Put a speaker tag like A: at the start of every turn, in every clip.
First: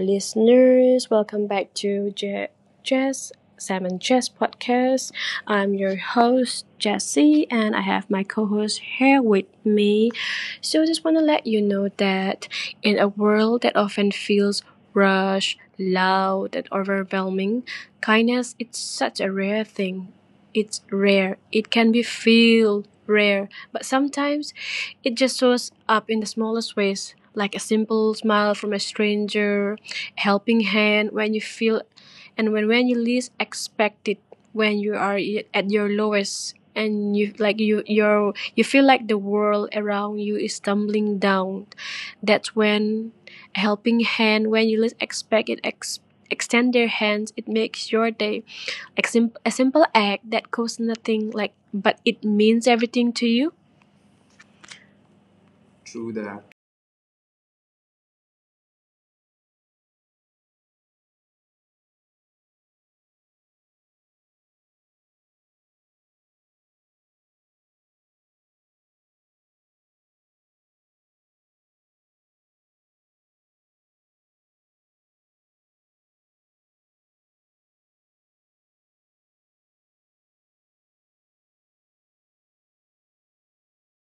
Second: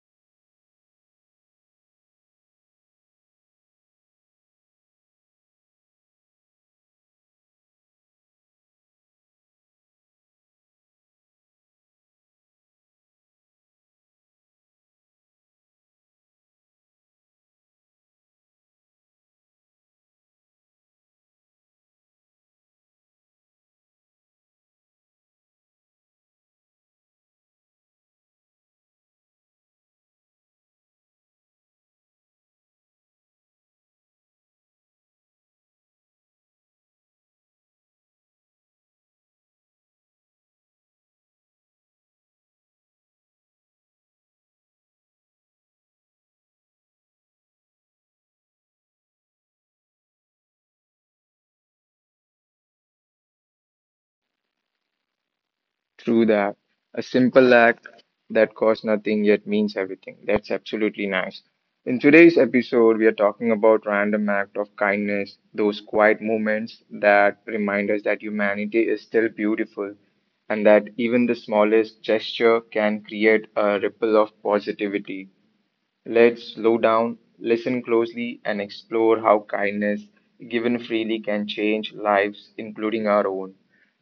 A: listeners. Welcome back to Jess Salmon Jess podcast. I'm your host Jessie, and I have my co-host here with me. So, just want to let you know that in a world that often feels rushed, loud, and overwhelming, kindness it's such a rare thing. It's rare. It can be feel rare, but sometimes it just shows up in the smallest ways, like a simple smile from a stranger, a helping hand when you feel and when you least expect it, when you are at your lowest and you like you're, you feel like the world around you is tumbling down. That's when a helping hand when you least expect it extend their hands, it makes your day, like a simple act that costs nothing like, but it means everything to you. True
B: True
A: that.
B: that. A simple act that costs nothing yet means everything. That's absolutely nice. In today's episode, we are talking about random act of kindness, those quiet moments that remind us that humanity is still beautiful and that even the smallest gesture can create a ripple of positivity. Let's slow down, listen closely, and explore how kindness given freely can change lives, including our own.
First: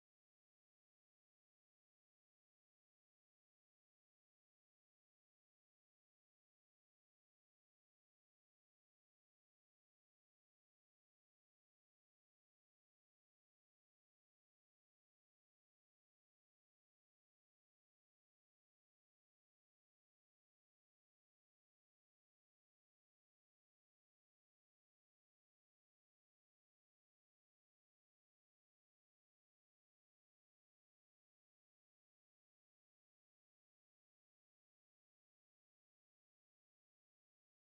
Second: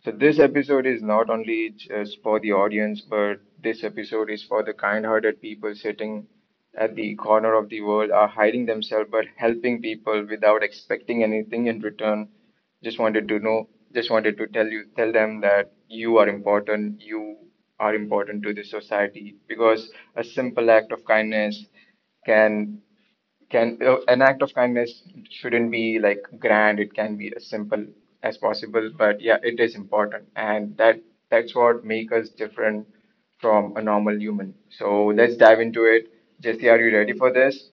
B: So this episode is not only just for the audience, but this episode is for the kind-hearted people sitting at the corner of the world are hiding themselves but helping people without expecting anything in return. Just wanted to tell you, tell them that you are important. You are important to the society because a simple act of kindness can can an act of kindness shouldn't be like grand. It can be as simple as possible, but yeah, it is important, and that's what makes us different from a normal human. So let's dive into it. Jesse, are you ready for this?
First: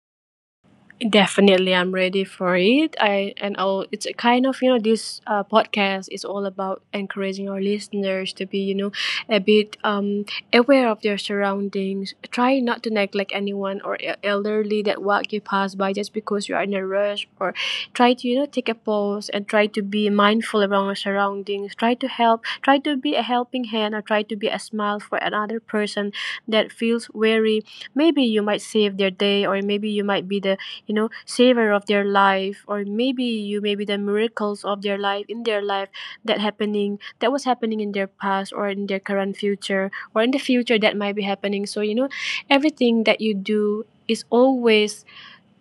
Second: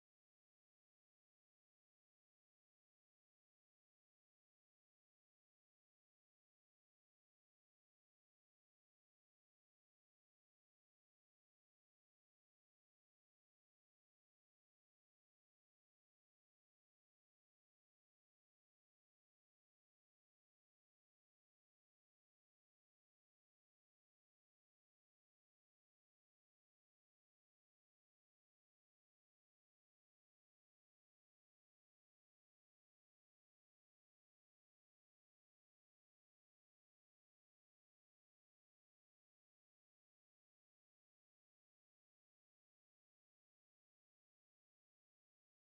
A: Definitely, I'm ready for it. I'll, it's a kind of you know this podcast is all about encouraging our listeners to be you know a bit aware of their surroundings. Try not to neglect anyone or elderly that walk you pass by just because you are in a rush. Or try to you know take a pause and try to be mindful around our surroundings. Try to help. Try to be a helping hand or try to be a smile for another person that feels weary. Maybe you might save their day, or maybe you might be the you know savor of their life, or maybe you maybe the miracles of their life in their life that happening, that was happening in their past or in their current future or in the future that might be happening. So you know everything that you do is always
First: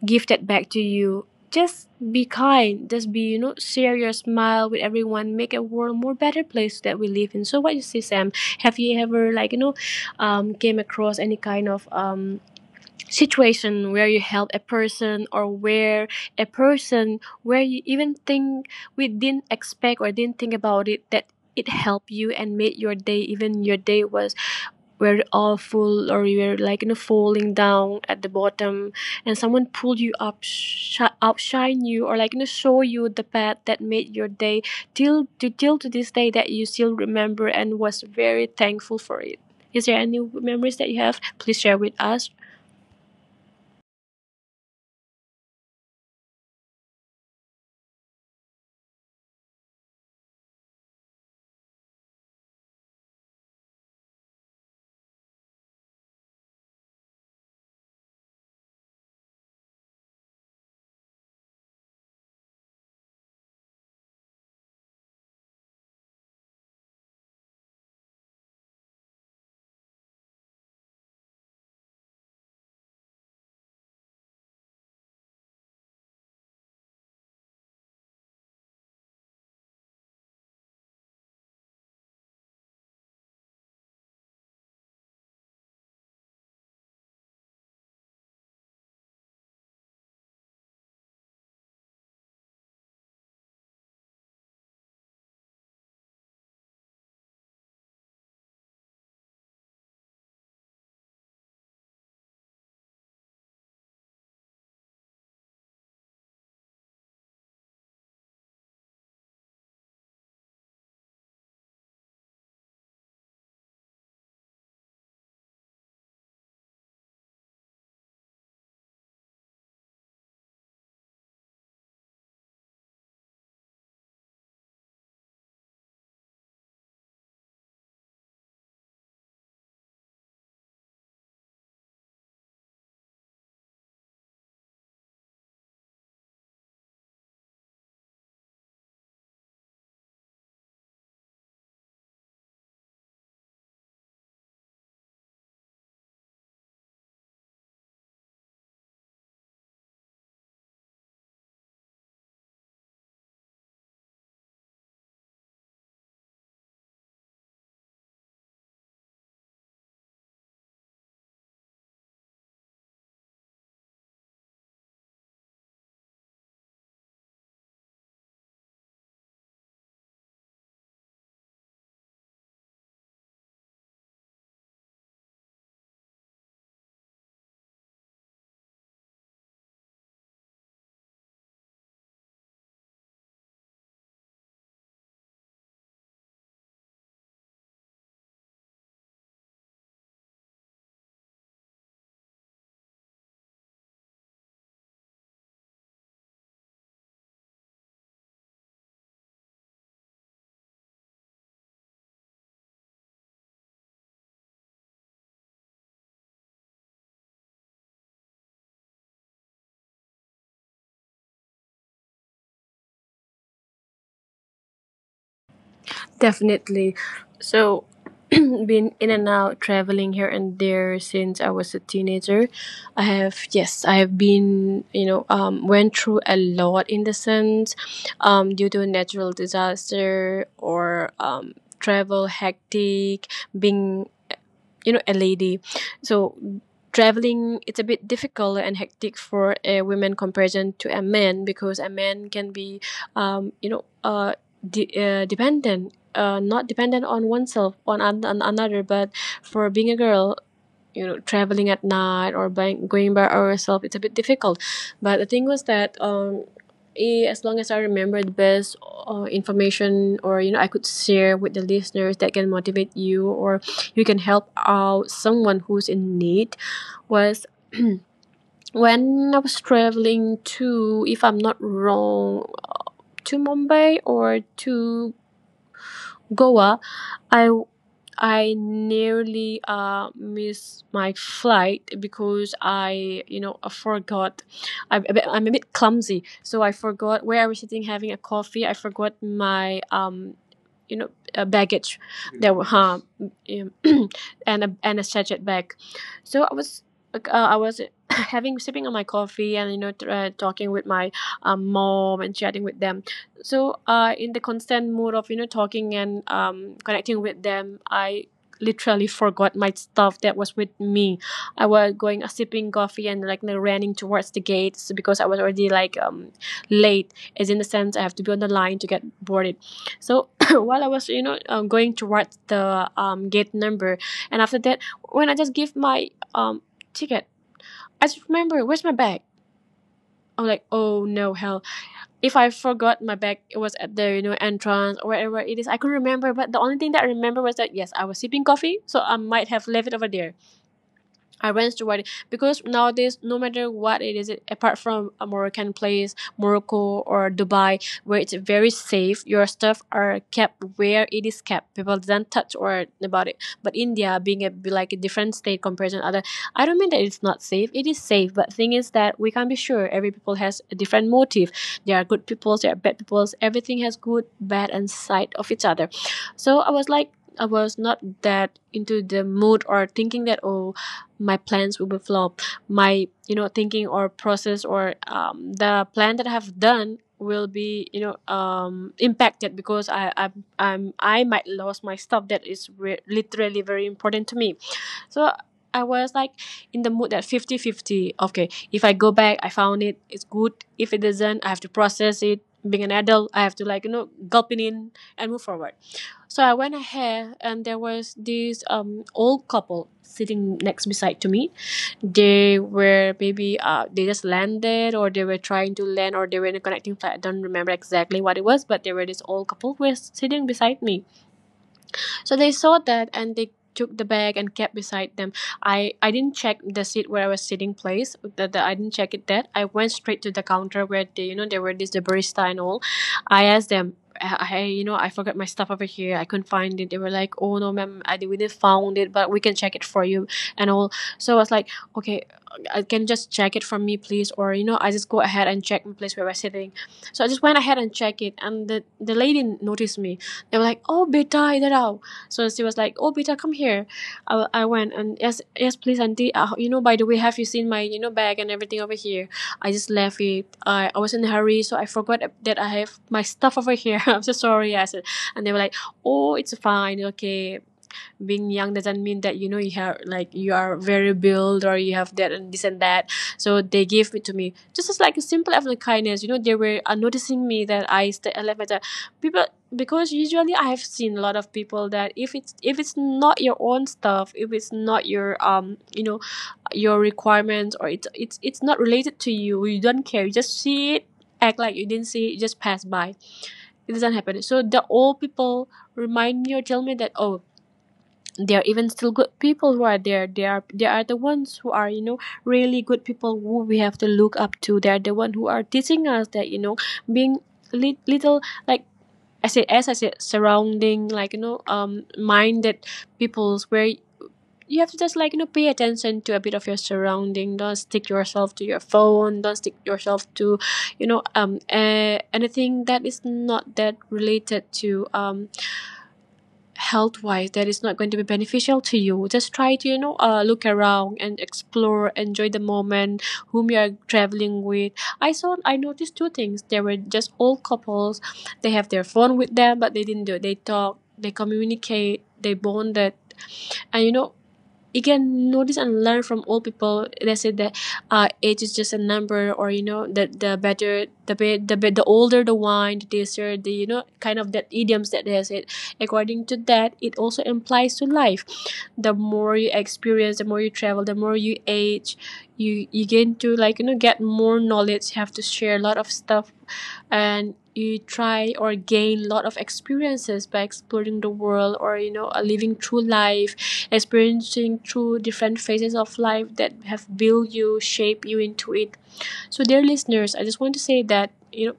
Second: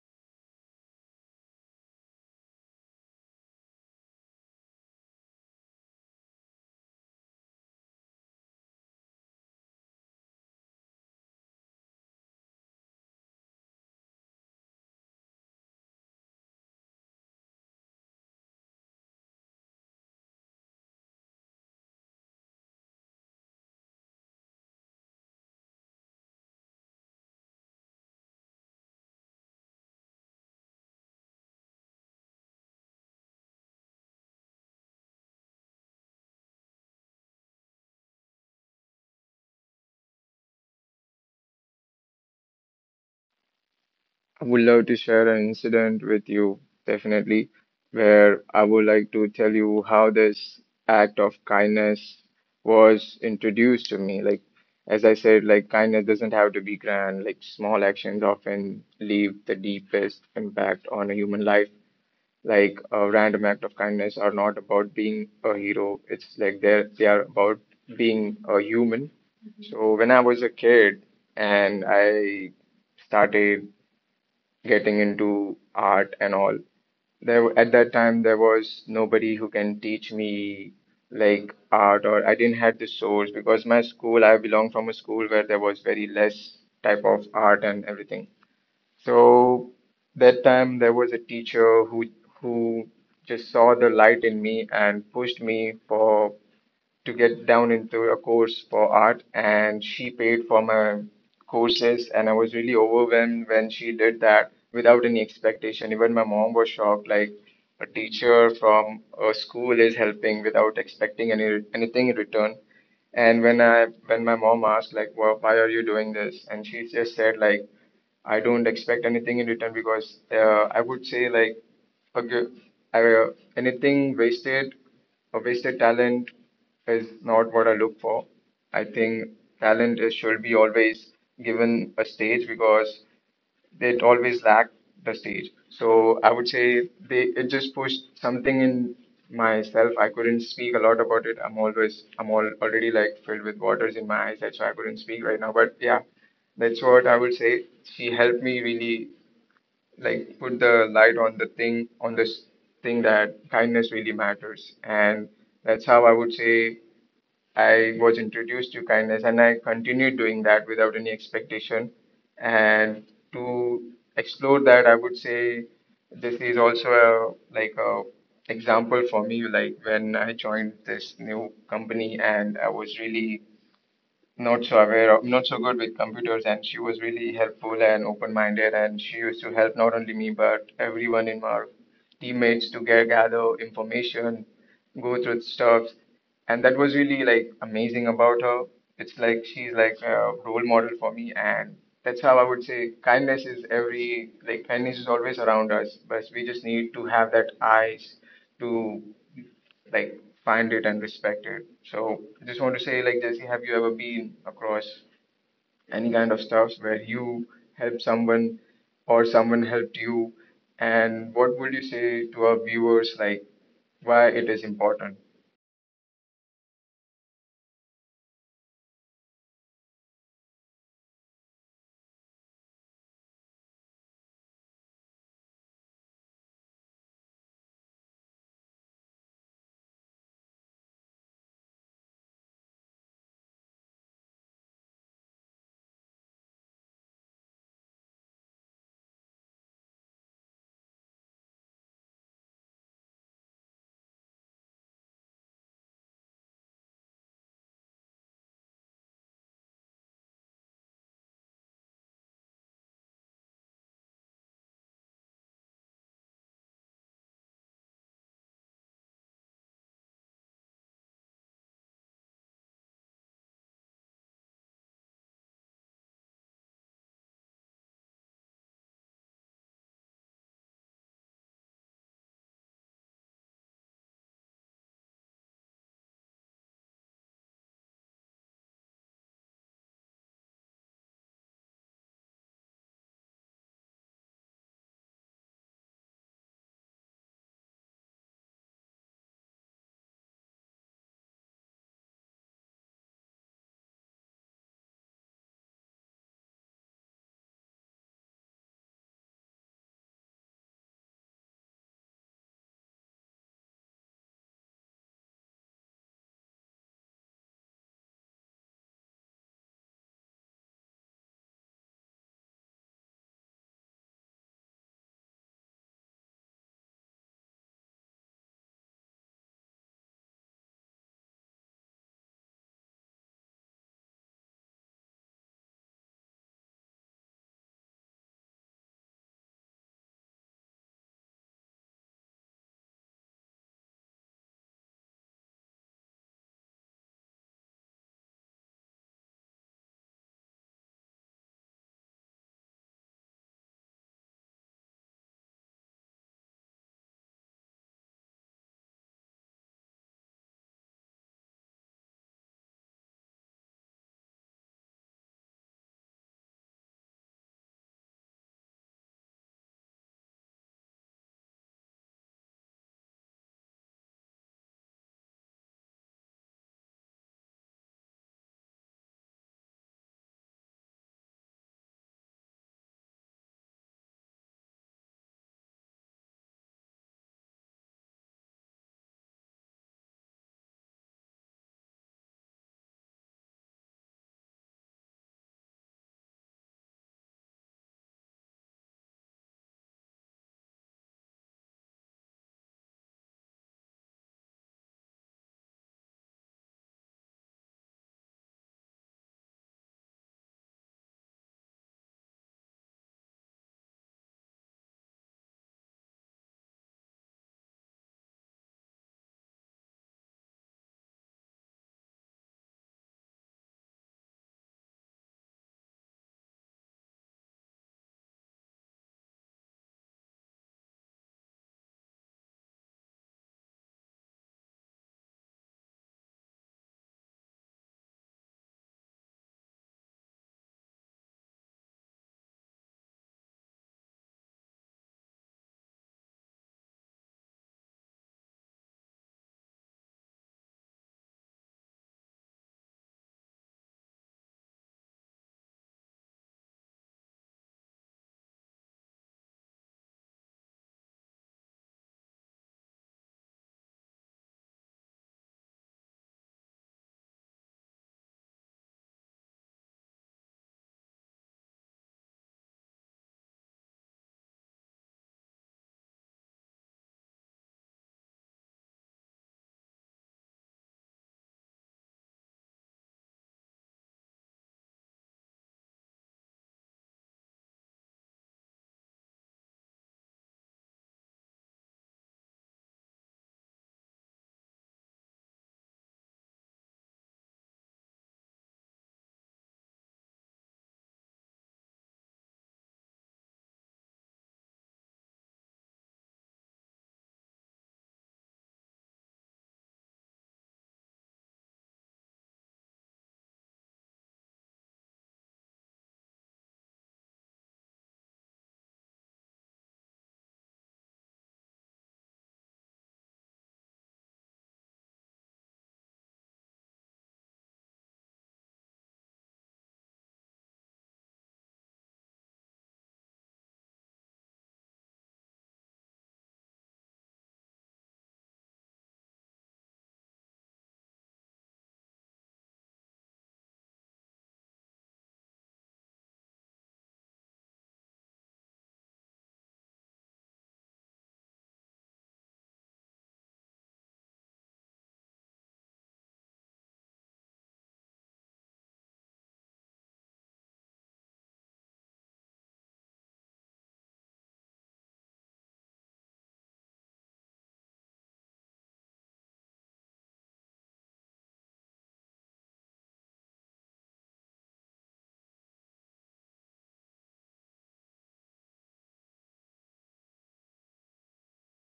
A: gifted back to you. Just be kind, just be you know share your smile with everyone, make a world more better place that we live in. So what you see, Sam, have you ever like you know came across any kind of situation where you help a person, or where a person where you even think we didn't expect or didn't think about it, that it helped you and made your day even your day was very awful, or you were like you know falling down at the bottom and someone pulled you up, outshine you, or like you know show you the path that made your day till to till to this day, that you still remember and was very thankful for it? Is there any memories that you have? Please share with us.
B: I would love to share an incident with you, definitely, where I would like to tell you how this act of kindness was introduced to me. Like, as I said, like kindness doesn't have to be grand. Like small actions often leave the deepest impact on a human life. Like a random act of kindness are not about being a hero. It's like they are about being a human. So when I was a kid and I started getting into art and all, there at that time there was nobody who can teach me like art, or I didn't have the source because my school I belong from a school where there was very less type of art and everything. So that time there was a teacher who just saw the light in me and pushed me for to get down into a course for art, and she paid for my courses, and I was really overwhelmed when she did that without any expectation. Even my mom was shocked, like a teacher from a school is helping without expecting anything in return. And when my mom asked like, well, why are you doing this? And she just said like I don't expect anything in return because I would say like a g- uh, anything wasted, a wasted talent is not what I look for. I think talent should be always given a stage because they always lacked the stage. So I would say they it just pushed something in myself. I couldn't speak a lot about it. I'm all already like filled with waters in my eyes. That's why I couldn't speak right now. But yeah, that's what I would say. She helped me really like put the light on the thing on this thing that kindness really matters, and that's how I would say I was introduced to kindness, and I continued doing that without any expectation. And to explore that, I would say this is also like a example for me, like when I joined this new company and I was really not so aware of, not so good with computers, and she was really helpful and open-minded, and she used to help not only me but everyone in our teammates to get gather information, go through stuff, and that was really like amazing about her. It's like she's like a role model for me, and that's how I would say kindness is every like kindness is always around us, but we just need to have that eyes to like find it and respect it. So I just want to say, like Jesse, have you ever been across any kind of stuffs where you helped someone or someone helped you? And what would you say to our viewers, like why it is important?
A: Definitely. So, been in and out traveling here and there since I was a teenager. I have, yes, I have been, you know, went through a lot, in the sense due to a natural disaster or travel hectic, being, you know, a lady. So, traveling it's a bit difficult and hectic for a woman comparison to a man, because a man can be you know dependent not dependent on oneself on, on another, but for being a girl you know traveling at night or by, going by ourselves, it's a bit difficult. But the thing was that as long as I remember, the best information, or you know I could share with the listeners that can motivate you or you can help out someone who's in need, was when I was traveling to, if I'm not wrong, to Mumbai or to Goa. I I nearly missed my flight because I, you know, I forgot. I'm a bit clumsy, so I forgot where I was sitting having a coffee. I forgot my you know, baggage. There were and a sachet bag. So I was like, I was having sipping on my coffee and you know talking with my mom and chatting with them. So in the constant mood of you know talking and connecting with them, I literally forgot my stuff that was with me. I was going sipping coffee and like running towards the gates because I was already like late, as in the sense I have to be on the line to get boarded. So while I was you know going towards the gate number, and after that when I just give my ticket, I just remember, where's my bag? I'm like, oh no, hell, if I forgot my bag, it was at the you know entrance or wherever it is. I couldn't remember, but the only thing that I remember was that yes, I was sipping coffee, so I might have left it over there. I went to it because nowadays, no matter what it is, apart from a Moroccan place, Morocco or Dubai, where it's very safe, your stuff are kept where it is kept. People don't touch or about it. But India, being a be like a different state compared to other, I don't mean that it's not safe. It is safe, but thing is that we can't be sure. Every people has a different motive. There are good peoples, there are bad peoples. Everything has good, bad, and side of each other. So I was like. I was not that into the mood or thinking that, oh, my plans will be flop, my you know thinking or process or the plan that I have done will be you know impacted because I might lose my stuff that is literally very important to me. So I was like in the mood that fifty-fifty. Okay, if I go back, I found it, it's good. If it doesn't, I have to process it. Being an adult, I have to like you know gulp it in and move forward. So I went ahead, and there was this old couple sitting next beside to me. They were maybe they just landed, or they were trying to land, or they were in a connecting flight. I don't remember exactly what it was, but they were this old couple who was sitting beside me, so they saw that and they took the bag and kept beside them. I didn't check the seat where I was sitting place. I didn't check it that. I went straight to the counter where they, you know, there were this the barista and all. I asked them, hey, you know, I forgot my stuff over here, I couldn't find it. They were like, oh no, ma'am, I we didn't found it, but we can check it for you and all. So I was like, okay, I can just check it from me, please, or you know, I just go ahead and check the place where we're sitting. So I just went ahead and check it, and the lady noticed me. They were like, oh, beta, so she was like, "Oh, Beta, come here." I went, and yes, yes, please, auntie. You know, by the way, have you seen my you know bag and everything over here? I just left it. I was in a hurry, so I forgot that I have my stuff over here. I'm so sorry, I said. And they were like, "Oh, it's fine, okay." Being young doesn't mean that you know you have like you are very built, or you have that and this and that. So they gave it to me just as like a simple act of kindness. You know, they were noticing me that I left my time. People, because usually I have seen a lot of people, that if it's not your own stuff, if it's not your you know your requirements, or it's it's not related to you, you don't care, you just see it, act like you didn't see it, you just pass by. It doesn't happen. So the old people remind me or tell me that, oh, there are even still good people who are there. They are the ones who are you know really good people who we have to look up to. They are the one who are teaching us that you know being little, like, I said as I said, surrounding like you know minded peoples, where you have to just like you know pay attention to a bit of your surrounding. Don't stick yourself to your phone, don't stick yourself to you know anything that is not that related to health wise, that is not going to be beneficial to you. Just try to you know look around and explore, enjoy the moment whom you are traveling with. I saw, I noticed two things. They were just old couples. They have their phone With them, but they didn't do it. They talk, they communicate, they bonded. And you can notice and learn from old people. They said that age is just a number, or that the better the be the be the older the wine, the taster the kind of that idioms that they said. According to that, it also implies to life. The more you experience, the more you travel, the more you age. You gain to get more knowledge. You have to share a lot of stuff and you try or gain a lot of experiences by exploring the world, or living through life, experiencing through different phases of life that have built you, shaped you into it. So, dear listeners, I just want to say that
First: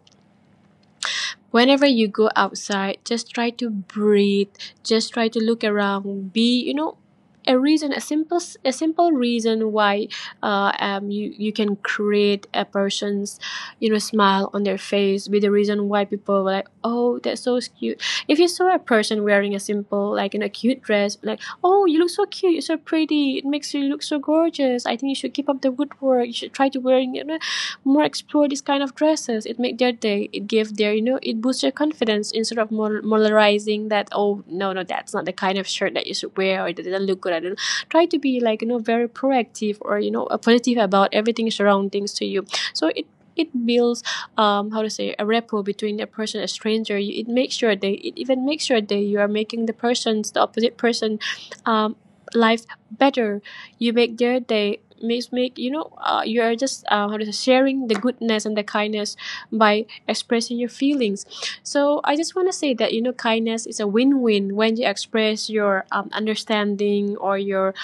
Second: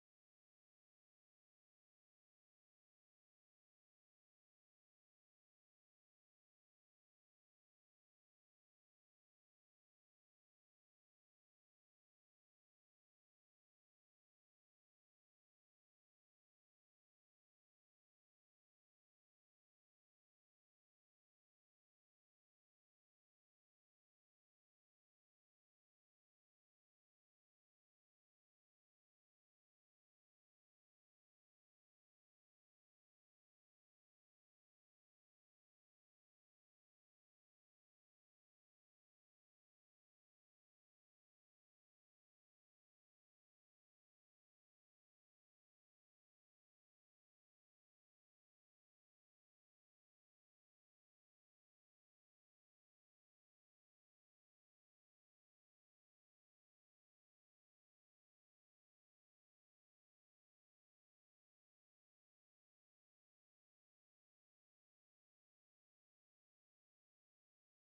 A: whenever you go outside, just try to breathe, just try to look around, be a reason, a simple reason why you can create a person's smile on their face. Be the reason why people were like, "Oh, that's so cute." If you saw a person wearing a simple, like, in a cute dress, like, "Oh, you look so cute, you're so pretty, it makes you look so gorgeous. I think you should keep up the good work, you should try to wear, more, explore this kind of dresses." It make their day, it give their, it boosts their confidence, instead of moralizing that, "Oh no, no, that's not the kind of shirt that you should wear, or it doesn't look good." I don't, try to be, like, very proactive or positive about everything, surroundings to you. So it builds, um, how to say, a rapport between a person, a stranger. It makes sure they, it even makes sure that you are making the person's, the opposite person, um, life better. You make their day, makes, make, you are just, how to say, sharing the goodness and the kindness by expressing your feelings. So I just want to say that kindness is a win-win. When you express your understanding or your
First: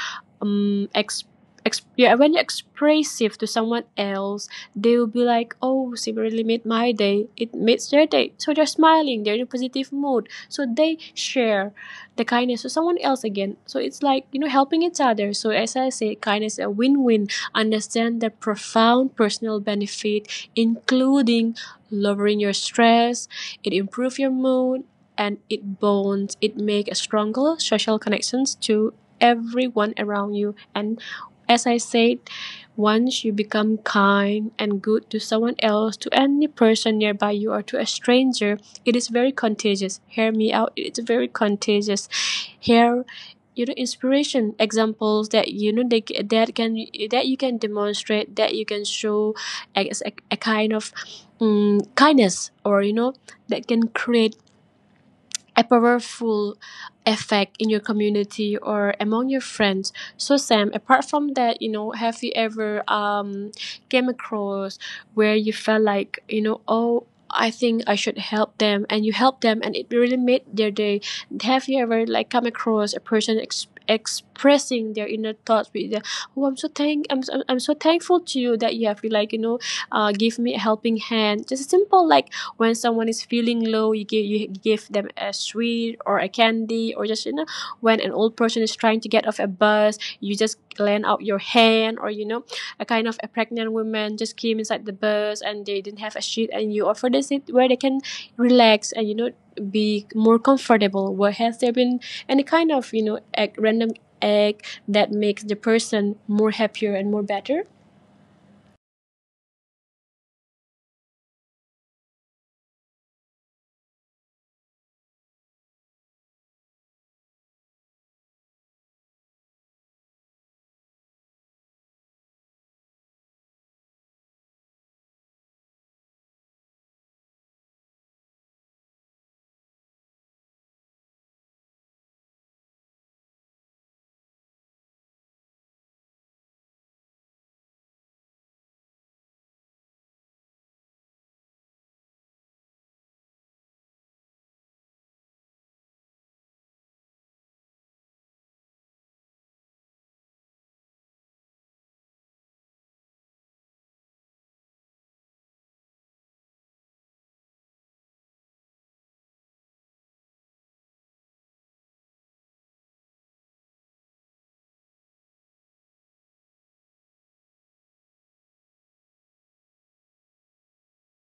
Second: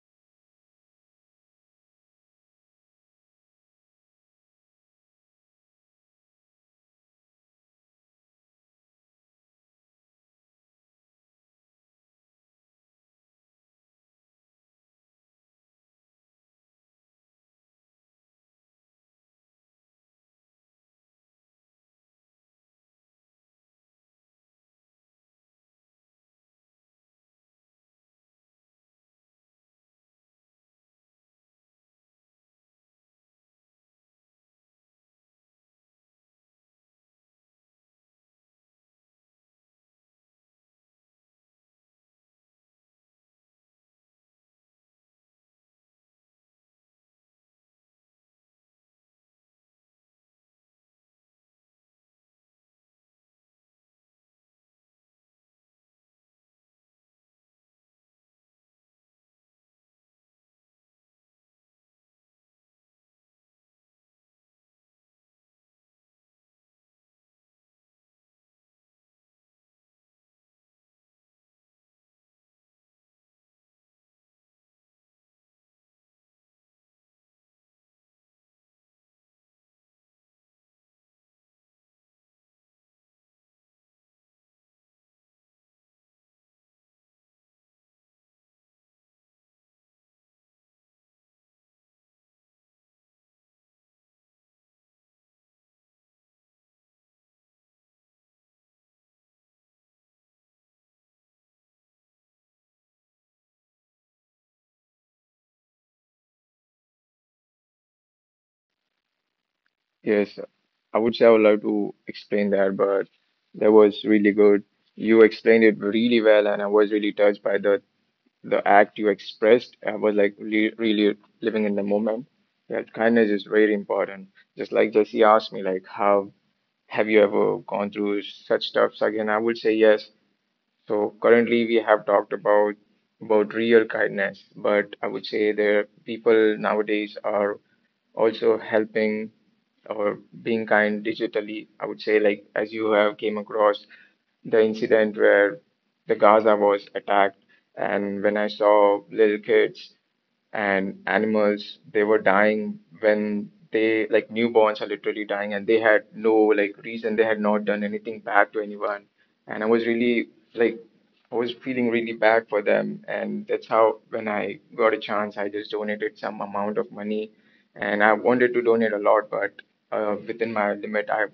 A: um, yeah, when you're expressive to someone else, they will be like, "Oh, she really made my day. It makes their day." So they're smiling, they're in a positive mood, so they share the kindness to someone else again. So it's like, helping each other. So, as I say, kindness is a win-win. Understand the profound personal benefit, including lowering your stress, it improve your mood, and it bonds, it make a stronger social connections to everyone around you. And as I said, once you become kind and good to someone else, to any person nearby you, or to a stranger, it is very contagious. Hear me out, it's very contagious. Here, inspiration examples that that can, that you can demonstrate, that you can show as a kind of kindness or that can create a powerful effect in your community or among your friends. So, Sam, apart from that, have you ever um, came across where you felt like, "Oh, I think I should help them," and you help them and it really made their day? Have you ever, like, come across a person expressing their inner thoughts with the, "Oh, I'm, I'm so thankful to you that you have, like, give me a helping hand"? Just a simple, like, when someone is feeling low, you give, you give them a sweet or a candy, or just when an old person is trying to get off a bus, you just lend out your hand, or a kind of a pregnant woman just came inside the bus and they didn't have a sheet, and you offer the seat where they can relax and be more comfortable. Where has there been any kind of act, random act that makes the person more happier and more better?
B: Yes, I would say I would love to explain that, but that was really good. You explained it really well, and I was really touched by the act you expressed was like really, really living in the moment. That kindness is very important. Just like Jesse asked me, like, how have you ever gone through such stuff? So again, I would say yes. So currently we have talked about real kindness, but I would say the people nowadays are also helping or being kind digitally. I would say, like, as you have came across the incident where the Gaza was attacked, and when I saw little kids and animals, they were dying when they like newborns are literally dying, and they had no like reason. They had not done anything bad to anyone, and like I was feeling really bad for them. And that's how when I got a chance, I just donated some amount of money, and I wanted to donate a lot, but within my limit I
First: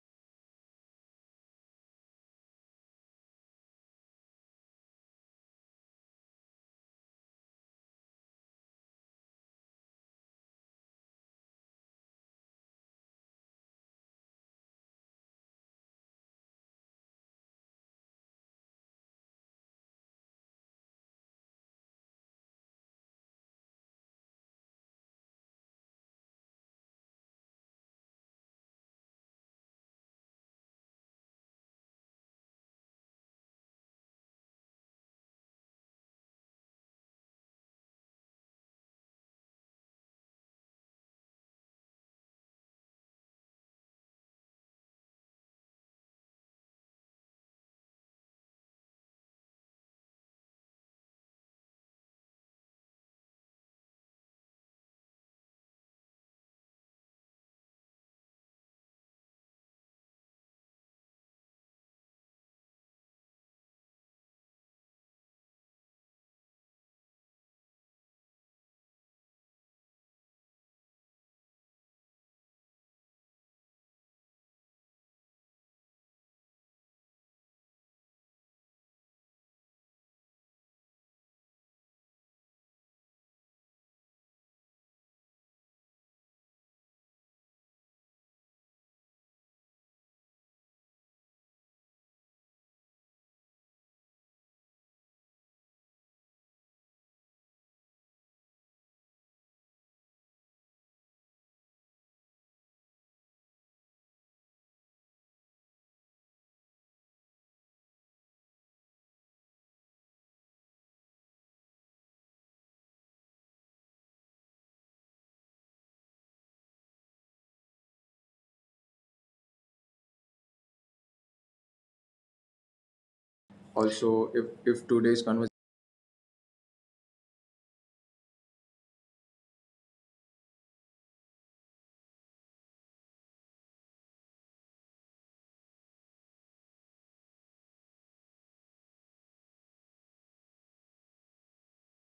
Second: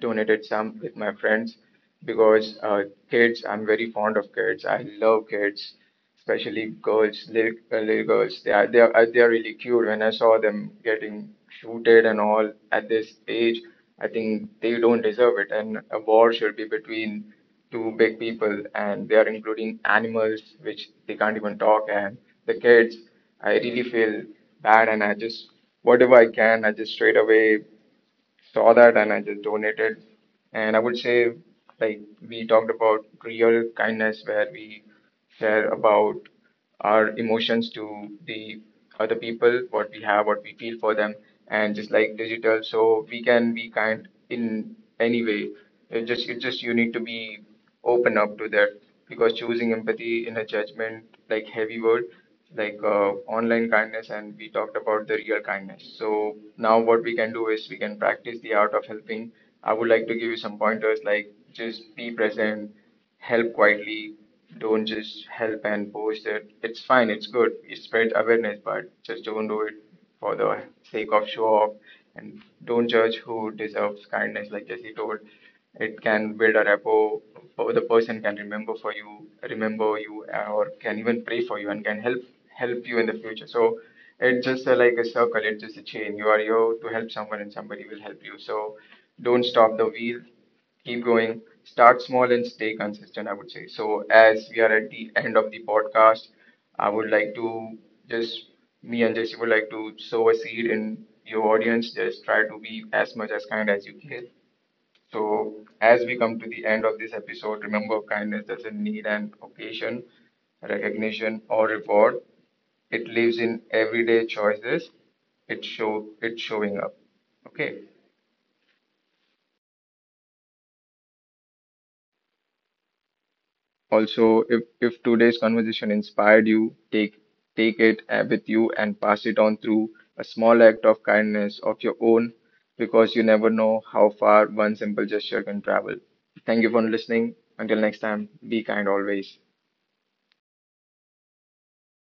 B: donated some with my friends because kids, I'm very fond of kids, I love kids, especially girls, little, little girls. They are really cute. When I saw them getting shooted and all at this age, I think they don't deserve it. And a war should be between two big people, and they are including animals, which they can't even talk, and the kids. I really feel bad, and I just whatever I can, I just straight away saw that and I just donated. And I would say, like, we talked about real kindness where we share about our emotions to the other people, what we have, what we feel for them, and just like digital, so we can be kind in any way. It just, you need to be open up to that because choosing empathy in a judgment like heavy word like online kindness, and we talked about the real kindness. So now what we can do is we can practice the art of helping. I would like to give you some pointers, like just be present, help quietly, don't just help and post it. It's fine, it's good, it spreads awareness, but just don't do it for the sake of show off. And don't judge who deserves kindness. Like Jesse told, it can build a rapport, or the person can remember you, or can even pray for you and can help you in the future. So it's just like a circle. It's just a chain. You are here to help someone and somebody will help you. So don't stop the wheel, keep going, start small and stay consistent, I would say. So as we are at the end of the podcast, I would like to just me and Jesse would like to sow a seed in your audience. Just try to be as much as kind as you can. So as we come to the end of this episode, remember kindness doesn't need an occasion, recognition, or reward. It lives in everyday choices. It show it's showing up. Okay.
A: Also,
B: Also,
A: if
B: if,
A: if
B: if
A: today's
B: today's
A: conversation
B: conversation inspired you, take it with you and pass it on through a small act of kindness of your own, because you never know how far one simple gesture can travel. Thank you for listening. Until next time, be kind always.